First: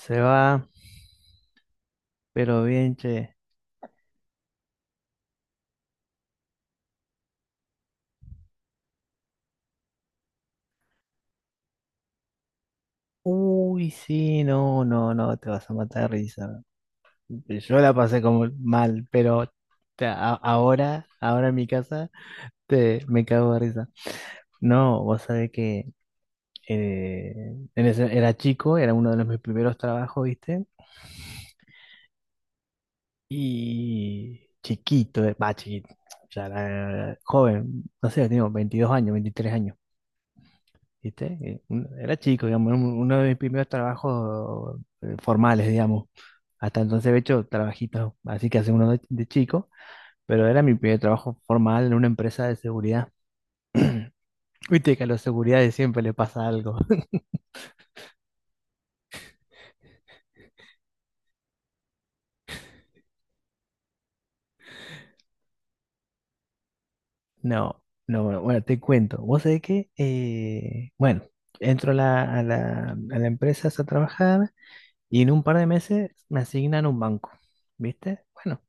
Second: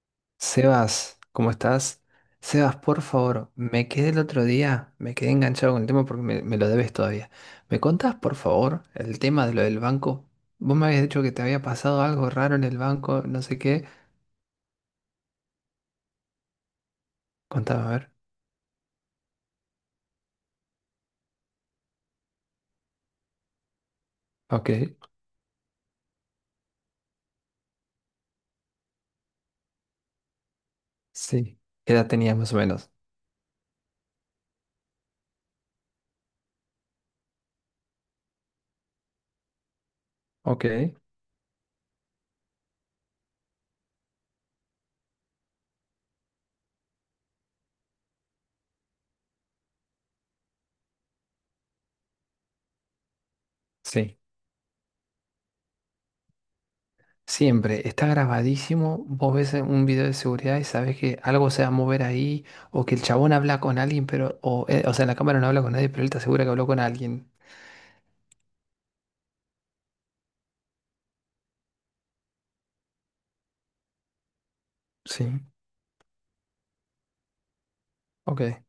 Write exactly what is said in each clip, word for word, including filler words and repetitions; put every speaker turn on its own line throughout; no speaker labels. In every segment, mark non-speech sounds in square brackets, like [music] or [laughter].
Se va,
Sebas, ¿cómo estás?
pero
Sebas,
bien,
por
che.
favor, me quedé el otro día, me quedé enganchado con el tema porque me, me lo debes todavía. ¿Me contás, por favor, el tema de lo del banco? Vos me habías dicho que te había pasado algo raro en el banco, no sé qué.
Uy, sí, no, no, no, te vas a matar de risa. Yo
Contame, a
la
ver.
pasé como mal, pero te- a- ahora, ahora en mi casa, te, me cago de risa.
Ok,
No, vos sabés que eh, en ese- era chico, era uno de los mis primeros trabajos, ¿viste?
sí. ¿Qué edad tenías más o menos?
Y chiquito, eh, va, chiquito, ya era joven, no sé, tengo veintidós años, veintitrés años.
Ok,
¿Viste? Eh, un- Era chico, digamos, era un- uno de mis primeros trabajos eh, formales, digamos. Hasta entonces había hecho trabajitos, así que hace uno de, de chico, pero era mi primer trabajo formal en una empresa de seguridad.
sí.
Viste que a los seguridades siempre le pasa algo. [laughs]
Siempre, está grabadísimo, vos ves un video de seguridad y sabes que algo se va a mover ahí, o que el chabón habla con alguien, pero, o, eh, o sea, la cámara no habla con nadie, pero él te asegura que habló con alguien.
No, no, bueno, bueno, te cuento. Vos sabés que, eh, bueno, entro a la, a la, a la empresa a trabajar y
Sí.
en un par de meses me asignan un banco, ¿viste?
Ok,
Bueno,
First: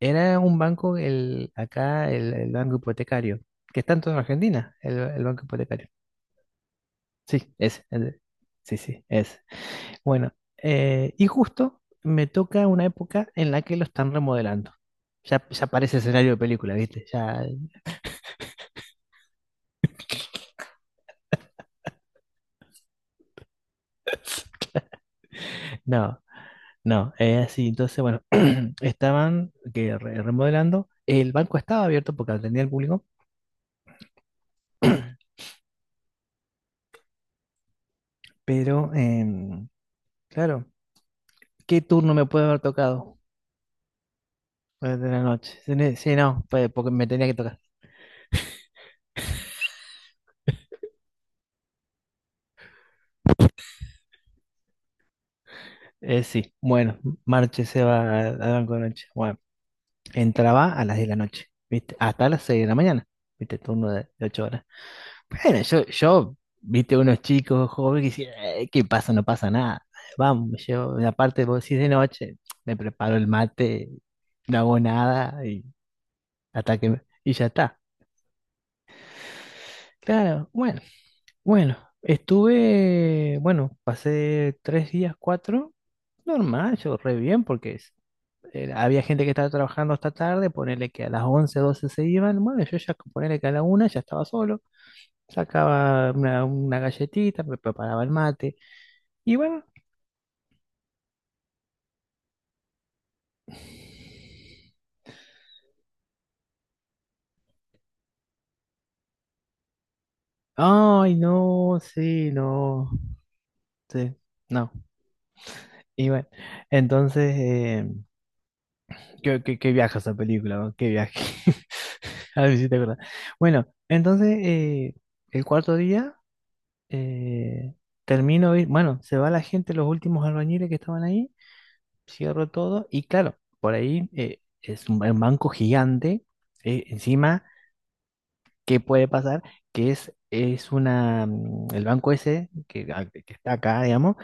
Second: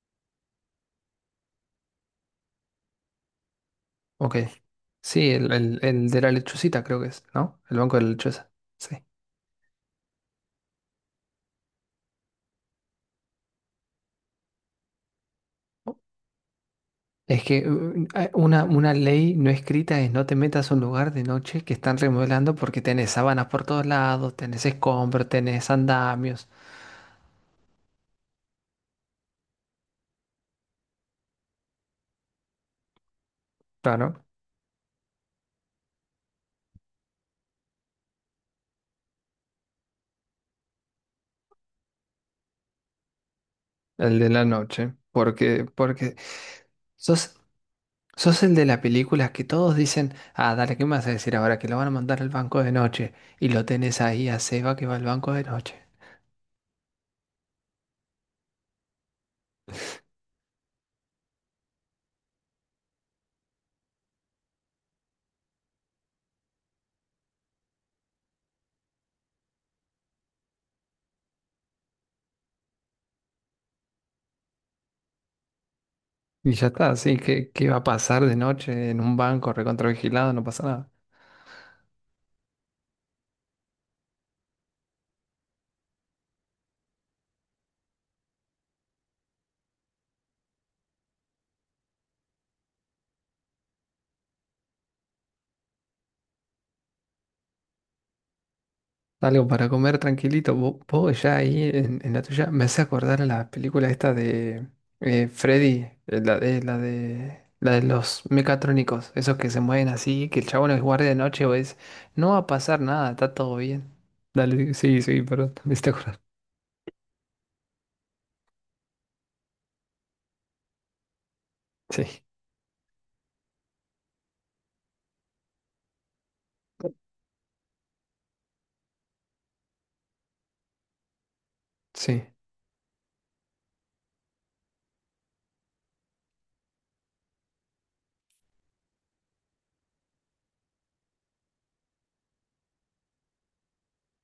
era un banco, el, acá, el, el banco hipotecario, que está en toda
ok.
Argentina, el, el
Sí,
banco
el, el,
hipotecario.
el de la lechucita creo que es,
Sí,
¿no? El
ese.
banco de
El
la
de-
lechuza.
sí,
Sí.
sí, ese. Bueno, eh, y justo me toca una época en la que lo están remodelando. Ya, ya parece escenario de película, ¿viste?
Es
Ya,
que uh, hay una, una ley no escrita es no te metas a un lugar de noche que están remodelando porque tenés sábanas por todos lados, tenés escombros, tenés
no,
andamios.
no, es así. Entonces, bueno, [clears throat] estaban que re- remodelando. El banco estaba abierto porque atendía al público,
Claro,
pero, em, claro, ¿qué turno me puede haber tocado?
el de la noche.
Pues de la noche.
Porque,
Sí, ne- sí,
porque
no, pues, porque me tenía que
sos,
tocar.
sos el de la película que todos dicen, ah, dale, ¿qué me vas a decir ahora? Que lo van a mandar al banco de noche. Y lo tenés ahí a Seba que va al banco de noche.
Eh, sí, bueno, Marche se va al al banco de noche. Bueno, entraba a las diez de la noche, ¿viste? Hasta las seis de la mañana, ¿viste? Turno de, de 8 horas. Bueno, yo, yo, ¿viste? Unos chicos jóvenes que dicen, "Eh, ¿qué pasa? No pasa nada. Vamos, yo, y aparte, vos decís de noche, me preparo el mate, no hago nada y,
Y ya
hasta que,
está,
me-
sí,
y ya
¿qué, qué va
está.
a pasar de noche en un banco recontravigilado? No
Claro,
pasa
bueno,
nada.
bueno, estuve, bueno, pasé tres días, cuatro. Normal, yo re bien, porque es- eh, había gente que estaba trabajando hasta tarde, ponerle que a las once doce se iban, bueno, yo ya ponerle que a la una ya estaba solo, sacaba una, una galletita, me preparaba el mate, y
Algo
bueno,
para comer tranquilito. Vo- Vos, ya ahí en, en la tuya me hace acordar a la película esta de eh, Freddy, eh, la de, la de, la de los mecatrónicos, esos que se mueven así, que el chabón es guardia
ay,
de noche o es,
no, sí,
no va a pasar
no,
nada, está todo bien.
sí, no,
Dale, sí, sí, perdón, [laughs] me hiciste
y
acordar.
bueno, entonces, eh, qué, qué- qué viaje esa película, ¿no? Qué viaje,
Sí,
[laughs] a ver si te acuerdas. Bueno, entonces, eh, el cuarto día... eh, termino, de ir- bueno, se va la gente, los últimos albañiles que estaban ahí,
sí.
cierro todo y claro, por ahí eh, es un, ba- un banco gigante, eh, encima, ¿qué puede pasar? Que es, es una, mm, el banco ese que, a- que está acá, digamos,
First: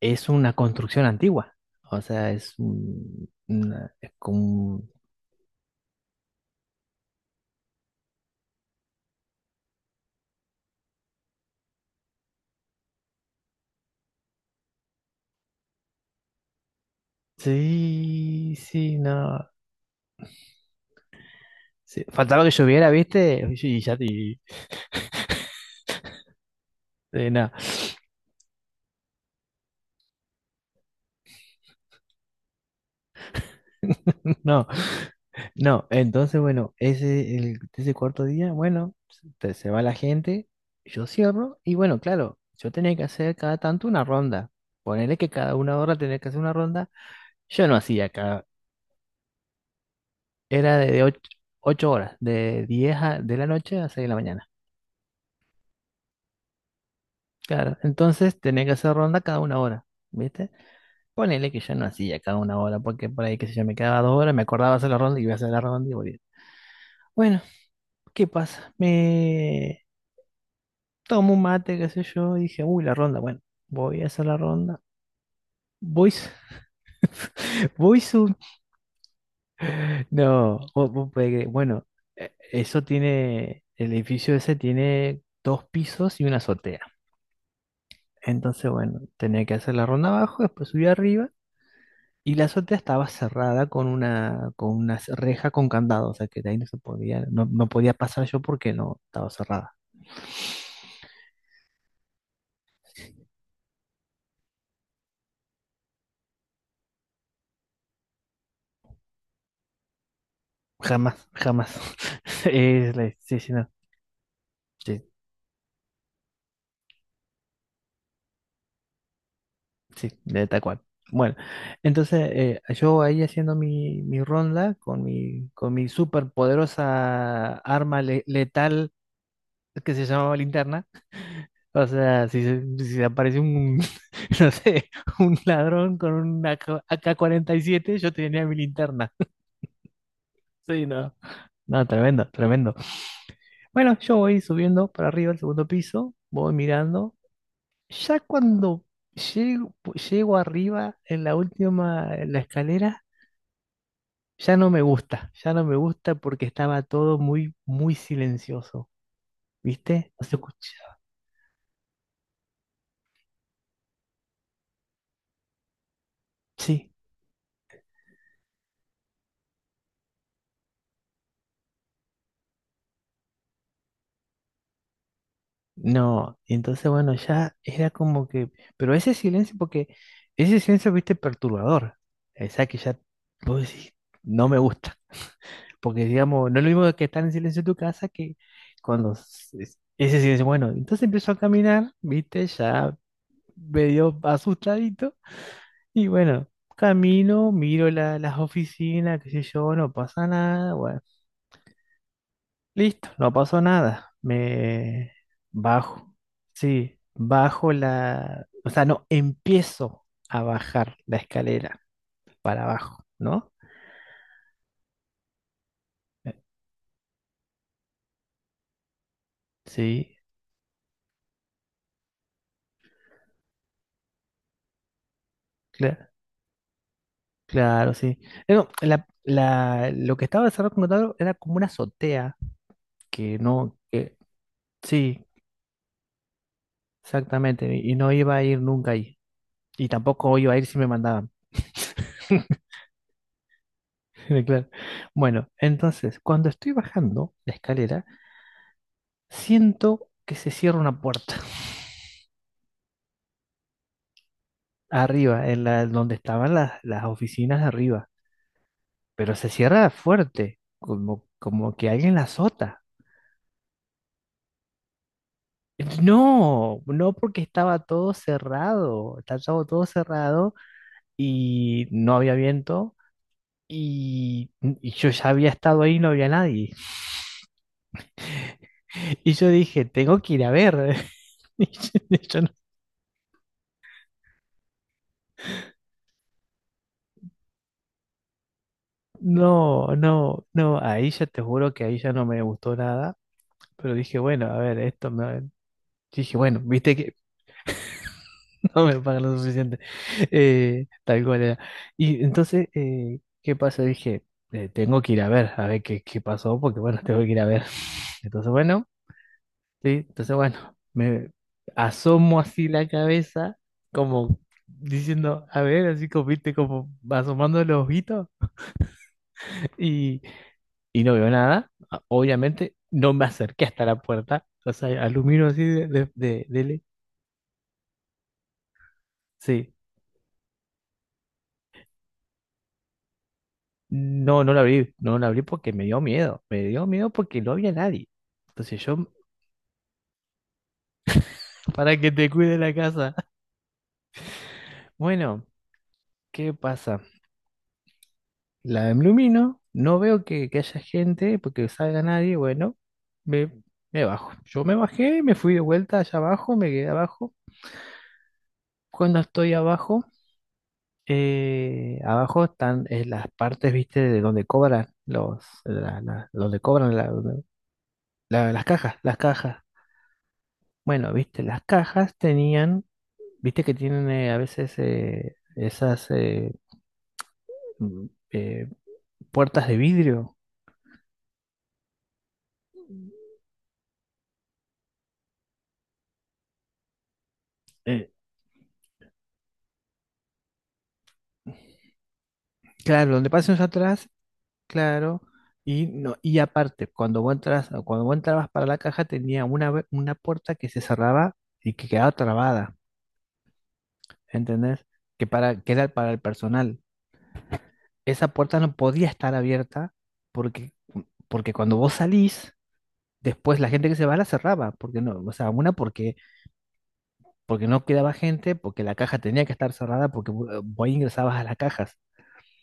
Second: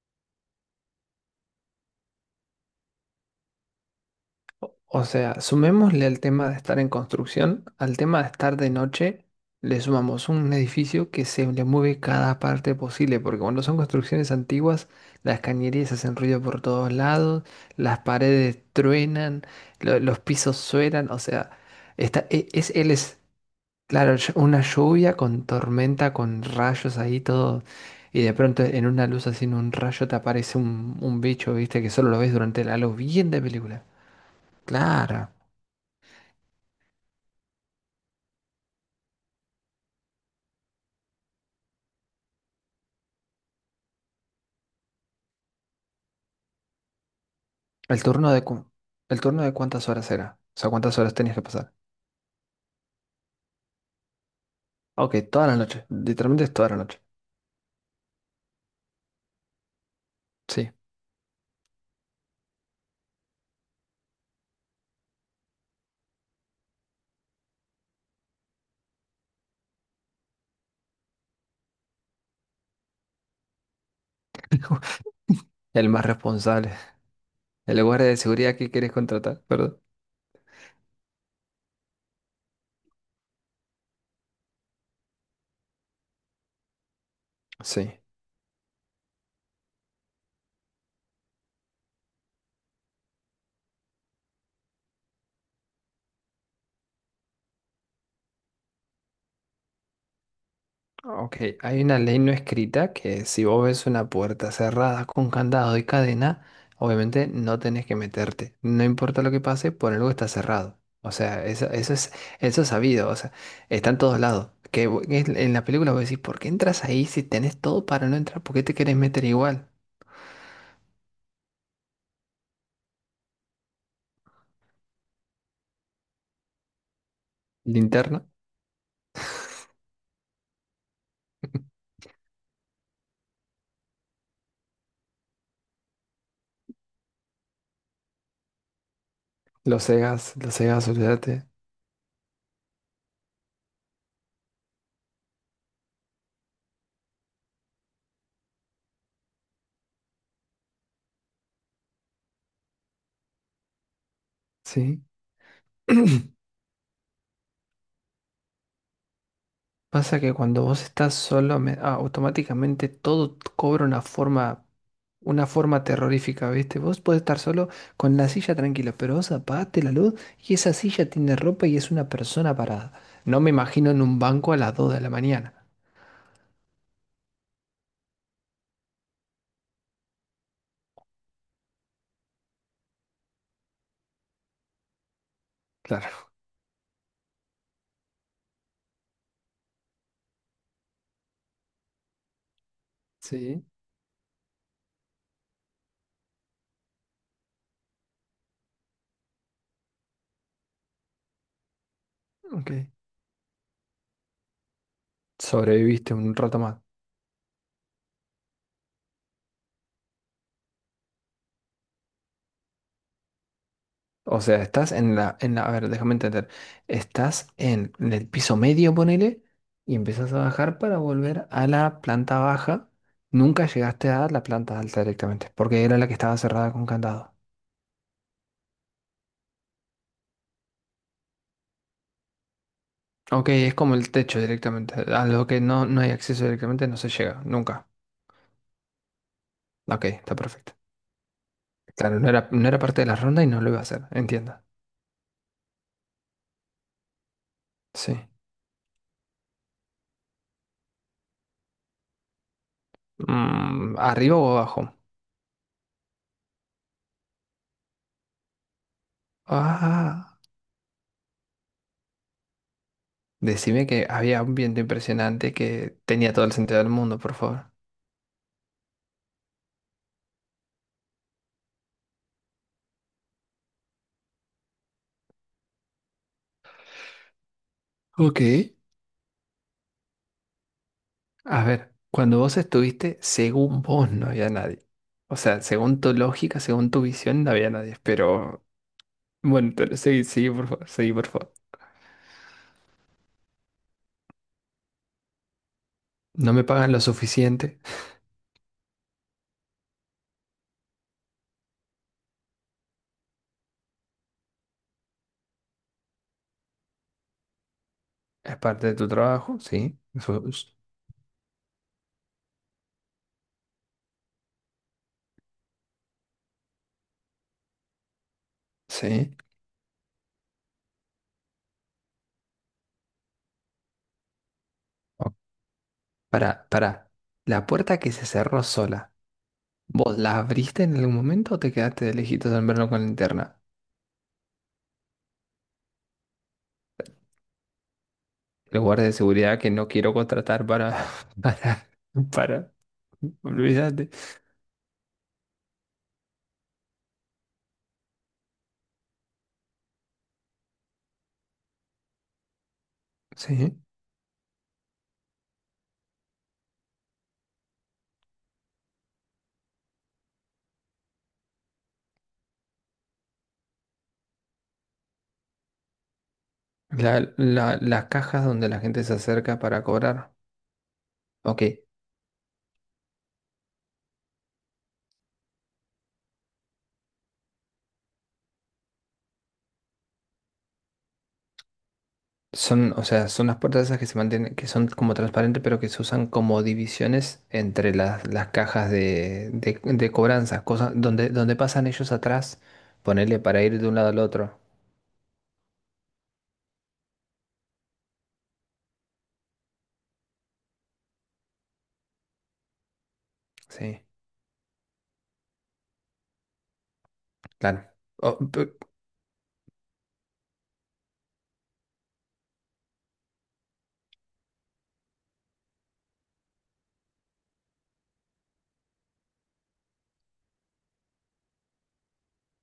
es una construcción antigua, o sea, es, un- una- es como...
O
un-
o sea, sumémosle al tema de estar en construcción, al tema de estar de noche, le sumamos un edificio que se le mueve cada parte posible, porque cuando son construcciones antiguas, las cañerías hacen ruido por todos lados, las
Sí,
paredes
sí,
truenan,
no.
lo- los pisos suenan, o sea,
Sí,
está,
faltaba
e-
que
es,
lloviera,
él es,
¿viste? [laughs] Y ya
claro, ll-
te...
una lluvia con tormenta, con rayos ahí,
eh, no.
todo, y de pronto en una luz así, en un rayo te aparece un, un bicho, viste, que solo lo ves durante la luz, bien de película.
[laughs] No.
Claro.
No, entonces, bueno, ese, el, ese cuarto día, bueno, se, te- se va la gente, yo cierro, y bueno, claro, yo tenía que hacer cada tanto una ronda. Ponerle que cada una hora tenía que hacer una ronda. Yo no
¿El
hacía
turno de
cada,
cu- ¿El turno de cuántas horas era? O sea,
era de,
¿cuántas
de
horas
ocho,
tenías que pasar?
ocho horas, de diez a- de la noche a seis de la mañana.
Ok, toda la noche. Literalmente es toda la noche.
Claro, entonces tenía que hacer ronda cada una hora, ¿viste?
Sí.
Ponele que yo no hacía cada una hora, porque por ahí, qué sé yo, me quedaba dos horas, me acordaba hacer la ronda y iba a hacer la ronda y volvía. Bueno, ¿qué pasa? Me... tomé un mate, qué sé yo, y dije, uy, la ronda, bueno, voy a hacer la ronda.
[laughs] El más
Voy, su-
responsable.
[laughs]
El
voy
guardia de
su...
seguridad que quieres contratar, ¿verdad?
No, vos- vos podés creer, bueno, eh, eso tiene, el edificio ese tiene dos pisos y una azotea.
Sí.
Entonces, bueno, tenía que hacer la ronda abajo, después subí arriba, y la azotea estaba cerrada con una, con una c- reja con candado, o sea que de ahí no se podía, no, no podía pasar yo porque no estaba cerrada.
Ok, hay una ley no escrita que si vos ves una puerta cerrada con candado y cadena, obviamente no tenés que meterte. No importa lo que pase, por algo está cerrado. O
Jamás,
sea, eso,
jamás.
eso es,
[laughs]
eso es
Es
sabido.
la-
O sea,
sí, sí, no.
está en todos lados. Que vo-
Sí.
que en en la película vos decís, ¿por qué entras ahí si tenés todo para no entrar? ¿Por qué te querés meter igual?
Sí, de tal cual. Bueno, entonces eh, yo ahí haciendo mi, mi ronda con mi, con mi súper poderosa arma le-
Linterna.
letal que se llamaba linterna.
[laughs]
O sea, si, se- si se aparece un, [laughs] no sé, un ladrón con un A K A K cuarenta y siete yo tenía mi linterna. [laughs]
Los cegas, los
Sí,
cegas,
no.
olvídate.
No, tremendo, tremendo. Bueno, yo voy subiendo para arriba al segundo piso, voy mirando. Ya cuando llego, llego arriba en la última, en la escalera. Ya no me
Sí.
gusta, ya no me gusta
[clears throat]
porque estaba todo muy, muy silencioso, ¿viste?
Pasa
No
que
se
cuando vos
escuchaba.
estás solo, me- ah, automáticamente todo t- cobra una forma, una forma terrorífica, ¿viste?
Sí,
Vos podés estar solo con la silla tranquila, pero vos apagaste la luz y esa silla tiene ropa y es una persona parada. No me imagino en un banco a las dos de la mañana.
no, entonces bueno, ya era como que, pero ese silencio, porque ese silencio, ¿viste? Perturbador. O sea que ya, vos decís, no me gusta, porque
Claro.
digamos, no es lo mismo que estar en silencio en tu casa que cuando s- es- ese silencio, bueno, entonces empiezo a caminar, ¿viste? Ya
Sí.
medio asustadito. Y bueno, camino, miro la- las oficinas, qué sé yo, no pasa nada. Bueno,
Ok.
listo, no pasó nada. Me
Sobreviviste
bajo.
un rato más.
Sí, bajo la... O sea, no, empiezo a bajar la escalera para abajo, ¿no?
O sea, estás en la, en la, a ver, déjame
Eh,
entender. Estás en, en el piso medio, ponele, y
Sí,
empezás a bajar para volver a la planta baja. Nunca llegaste a la planta alta directamente, porque era la
cla-
que estaba cerrada con candado.
claro, sí. Eh, No, la, la- lo que estaba cerrado contrato era como una azotea, que
Ok, es
no,
como el
que,
techo directamente.
sí,
A lo que no, no hay acceso directamente no se llega,
exactamente,
nunca.
y y no iba a ir nunca ahí. Y
Ok, está
tampoco iba a ir
perfecto.
si me mandaban.
Claro, no era, no era parte de la ronda y no lo iba a hacer,
[laughs]
entiendo.
Claro. Bueno, entonces, cuando estoy bajando la escalera,
Sí.
siento que se cierra una puerta [laughs]
Mm, ¿arriba o abajo?
arriba, en la, donde estaban las, las oficinas de arriba, pero se cierra
Ah.
fuerte, como, como que alguien la azota.
Decime que había un viento impresionante que tenía todo el sentido
No,
del
no
mundo, por
porque
favor.
estaba todo cerrado, estaba todo cerrado y no había viento y, y yo ya había estado ahí y no había nadie. [laughs]
Ok,
Y yo dije, tengo que ir a ver.
a ver,
[laughs] Y
cuando
yo,
vos estuviste, según vos no había nadie. O sea, según tu lógica, según tu visión, no había nadie. Pero bueno,
No,
te- seguí,
no,
seguí, por
no,
favor,
ahí
seguí,
ya
por
te
favor.
juro que ahí ya no me gustó nada, pero dije, bueno, a ver, esto me... Dije,
No
bueno,
me pagan
viste
lo
que
suficiente.
[laughs] no me pagan lo suficiente, eh, tal cual era. Y entonces, eh, ¿qué pasó? Dije, eh, tengo que ir a ver, a ver qué, qué pasó, porque bueno, tengo que ir a ver. [laughs] Entonces,
Es
bueno,
parte de tu trabajo, sí.
sí, entonces,
Eso es-
bueno, me asomo así la cabeza, como diciendo, a ver, así como, viste, como asomando los ojitos,
Sí.
y y no veo nada. a- Obviamente, no me acerqué hasta la puerta. O sea,
Oh,
aluminio así de, de, de-
pará,
dele.
pará. La puerta que se cerró sola,
Sí.
¿vos la abriste en algún momento o te quedaste de lejitos en verlo con la linterna?
No, no la abrí. No la abrí porque me dio miedo. Me dio miedo porque no había nadie. Entonces
Los
yo,
guardias de seguridad que no quiero contratar para, [laughs] para,
para que te cuide
para,
la casa. [laughs]
olvídate.
Bueno, ¿qué pasa? La ilumino. No veo que, que haya gente porque salga nadie. Bueno, me,
Sí.
me bajo. Yo me bajé, me fui de vuelta allá abajo, me quedé abajo. Cuando estoy abajo. Eh, abajo están eh, las partes, viste, de donde cobran los, la- la- donde cobran la-
La, la, las cajas
la- las
donde la
cajas,
gente se
las
acerca
cajas.
para cobrar.
Bueno, viste, las
Ok.
cajas tenían, viste que tienen eh, a veces eh, esas eh, mm, eh, puertas de vidrio.
Son, o sea, son las puertas esas que se mantienen, que son como transparentes, pero que se usan como divisiones entre
Eh,
las, las cajas de, de, de cobranza, cosas donde, donde pasan ellos atrás,
claro, donde
ponerle
pasen
para ir de un lado
atrás,
al otro.
claro. Y, no, y aparte, cuando vos entras, cuando vos entrabas para la caja, tenía una, ve- una puerta que se cerraba y que quedaba trabada,
Sí,
¿entendés? Que, para, que era para el personal.
claro.
Esa
O-
puerta no
pe-
podía estar abierta porque, porque cuando vos salís, después la gente que se va la cerraba, porque no, o sea, una porque, porque no quedaba gente, porque la caja tenía que estar cerrada, porque vo- eh, vos ingresabas a las cajas.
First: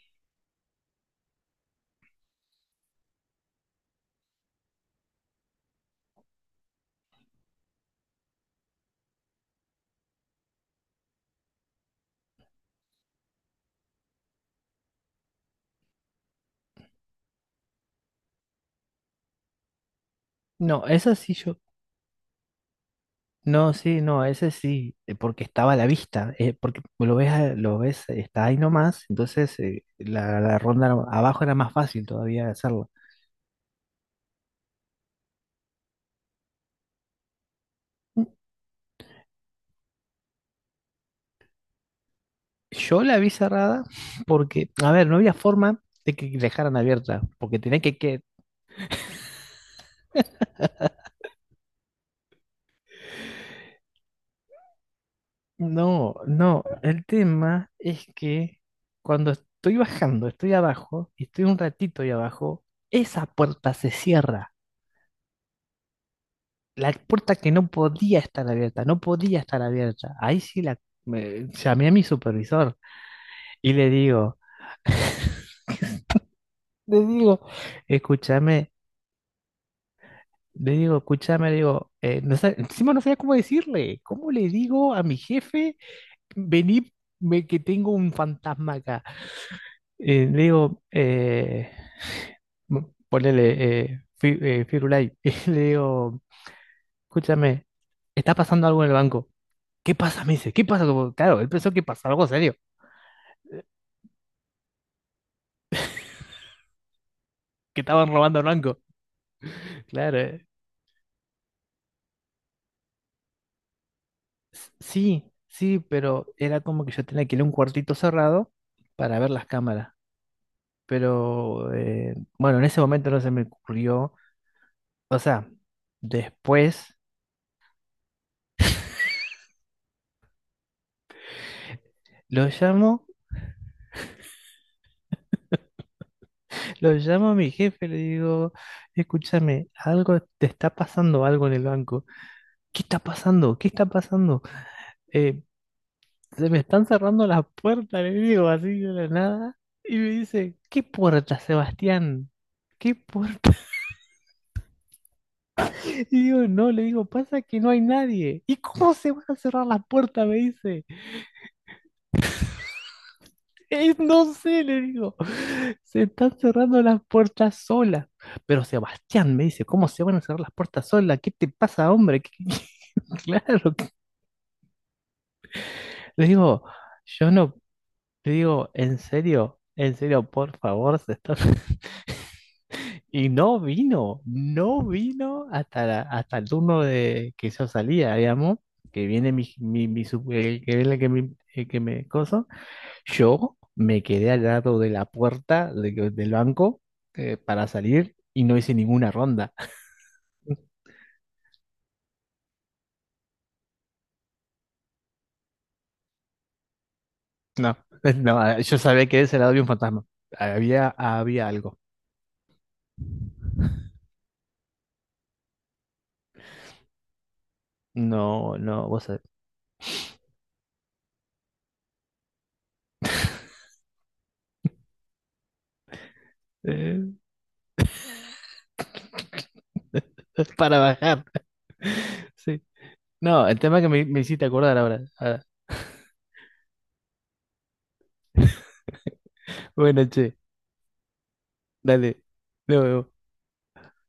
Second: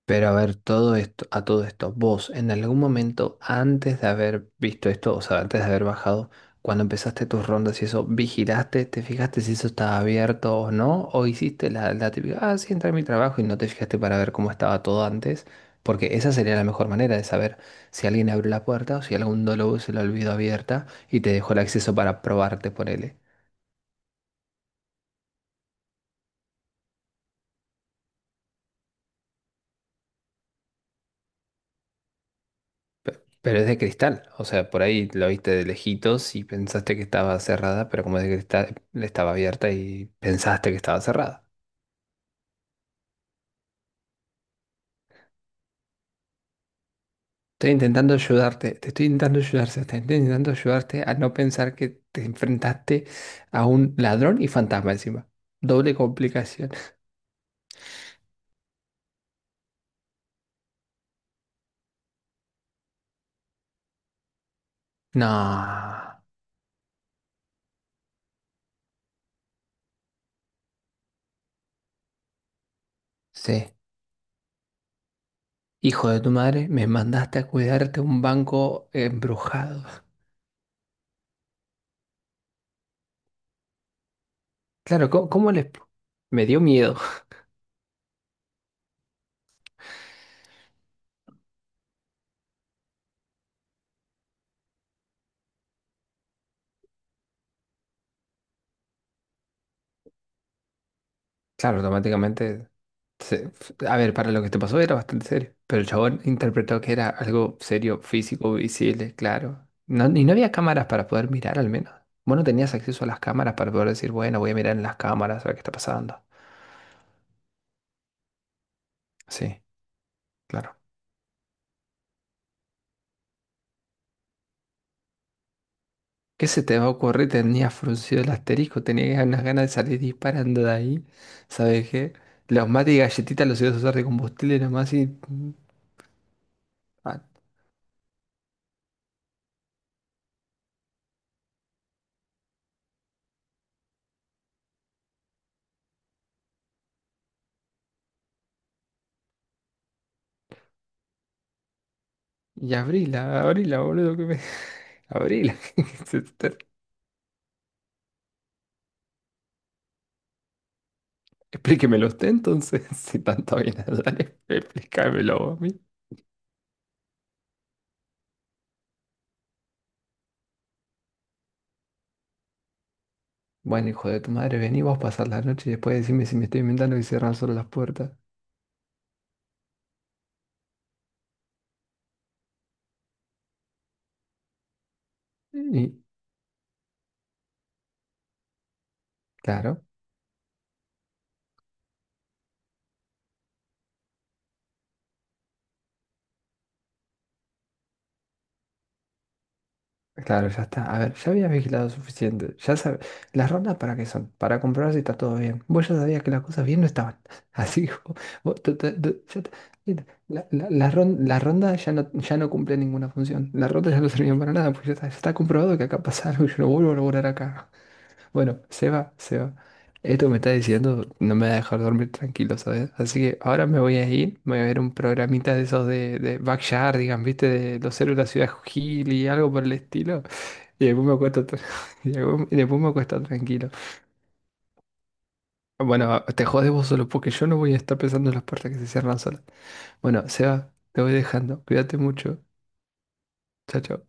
Pero a ver, todo esto, a todo esto, vos en algún momento antes de haber visto esto, o sea, antes de haber bajado, cuando empezaste tus rondas y eso, ¿vigilaste, te fijaste si eso estaba abierto o no? ¿O hiciste la, la típica, ah, sí, entré a mi trabajo y no te fijaste para ver cómo estaba todo antes? Porque esa sería la mejor manera de saber si alguien abrió la puerta o si algún dolo se la olvidó
No,
abierta
esa
y te
sí
dejó
yo,
el acceso para probarte por él.
no, sí, no, ese sí, eh, porque estaba a la vista, eh, porque lo ves, a- lo ves, eh, está ahí nomás, entonces eh, la, la ronda era- abajo era más fácil todavía de hacerla.
Pero es de cristal, o sea, por ahí la viste de lejitos y pensaste que estaba cerrada, pero como es de cristal, estaba abierta y pensaste que estaba cerrada.
Yo la vi cerrada porque, a ver, no había forma de que dejaran abierta, porque
Estoy
tenía que,
intentando
que
ayudarte, te estoy intentando ayudar, Seba, te estoy intentando ayudarte a no pensar que te enfrentaste a un ladrón y fantasma encima. Doble
No, no,
complicación.
el tema es que cuando estoy bajando, estoy abajo y estoy un ratito ahí abajo, esa puerta se cierra.
No,
La puerta que no podía estar abierta, no podía estar abierta. Ahí sí la me- llamé a mi supervisor y
sí.
le digo,
Hijo de tu madre, me
le
mandaste
digo,
a cuidarte un
escúchame,
banco embrujado.
le digo, escúchame, le digo, eh, no sé, encima no sabía cómo decirle, ¿cómo le digo a
Claro,
mi
¿cómo, cómo le...
jefe,
expl- Me dio
vení,
miedo.
me- que tengo un fantasma acá? Eh, digo, eh, [laughs] ponele eh, Fi- eh, Firulai, [laughs] y le digo, escúchame, está pasando algo en el banco. ¿Qué pasa? Me dice, ¿qué pasa? Como, claro, él pensó
Claro,
que pasó algo serio,
automáticamente se- a ver, para lo que te pasó era bastante serio, pero el chabón interpretó que era algo
que
serio,
estaban robando el
físico,
banco.
visible, claro. No,
Claro,
y no
eh,
había cámaras para poder mirar al menos. Vos no tenías acceso a las cámaras para poder decir, bueno, voy a
s-
mirar en las
sí,
cámaras a ver qué está
sí,
pasando.
pero era como que yo tenía que ir a un cuartito cerrado para ver las
Sí,
cámaras.
claro.
Pero eh, bueno, en ese momento no se me ocurrió. O sea,
¿Qué se te va a
después
ocurrir? Tenía fruncido el asterisco, tenía unas ganas de salir disparando de ahí. ¿Sabes qué?
lo
Los mates y
llamo.
galletitas los ibas a usar de combustible nomás y... mm,
Lo
ah,
llamo a mi jefe, le digo, escúchame, algo te está pasando, algo en el banco. ¿Qué está pasando? ¿Qué está pasando? Eh, se me están cerrando las puertas, le digo así de la nada. Y me dice, ¿qué puerta, Sebastián?
y
¿Qué
abrila,
puerta? [laughs]
abrila, boludo, que me... [laughs] Abrila.
Y digo, no,
[laughs]
le digo, pasa que no hay nadie. ¿Y cómo se van a cerrar las puertas? Me dice.
Explíquemelo usted entonces, [laughs] si tanto viene a
"Eh,
hablar,
no sé, le digo.
explícamelo vos a mí.
Se están cerrando las puertas solas. Pero Sebastián me dice, ¿cómo se van a cerrar las puertas solas? ¿Qué te pasa, hombre? ¿Qué- [laughs] Claro,
Bueno, hijo de tu madre, vení vos a pasar la noche y después
le
decime si me estoy
digo,
inventando y
yo
cerrar
no,
solo las puertas.
le digo, en serio, en serio, por favor, se está-". [laughs] Y no vino, no vino hasta,
Y
la- hasta el turno de que yo salía, digamos, que viene mi,
claro,
mi, mi sup- el que viene que me, el que me coso. Yo me quedé al lado de la puerta de- del banco eh, para salir y no hice ninguna ronda.
claro, ya está. A ver, ya habías vigilado suficiente. Ya sabes, las rondas para qué son, para comprobar si está todo bien. Vos ya sabías que las cosas bien no estaban. [laughs]
No,
Así, hijo,
[laughs] no,
vos te-
yo
te-
sabía que de
te-
ese
ya
lado
te-
había un fantasma.
mira, la, la, la
Había,
ron- la
había
ronda
algo.
ya no, ya no cumple ninguna función. La ronda ya no sirvió para nada, porque ya está, ya está comprobado que acá pasa algo y yo no vuelvo a laburar acá.
No,
Bueno,
no,
se
vos
va,
sabés.
se va. Esto que me está diciendo no me va a dejar dormir tranquilo, ¿sabes? Así que ahora me voy a ir, me voy a ver un programita de esos de, de Backyardigans, ¿viste? De los héroes de la ciudad Hill y algo por el estilo.
[laughs] Para
Y después me
bajar.
acuesto, tra- [laughs] y después y
Sí.
después me acuesto
No, el
tranquilo.
tema que me, me hiciste acordar ahora. Ahora.
Bueno, te jodes vos solo porque yo no voy a estar pensando en las puertas que se cierran solas.
Bueno,
Bueno,
che,
Seba, te voy dejando. Cuídate
dale.
mucho.
Luego
Chao, chao.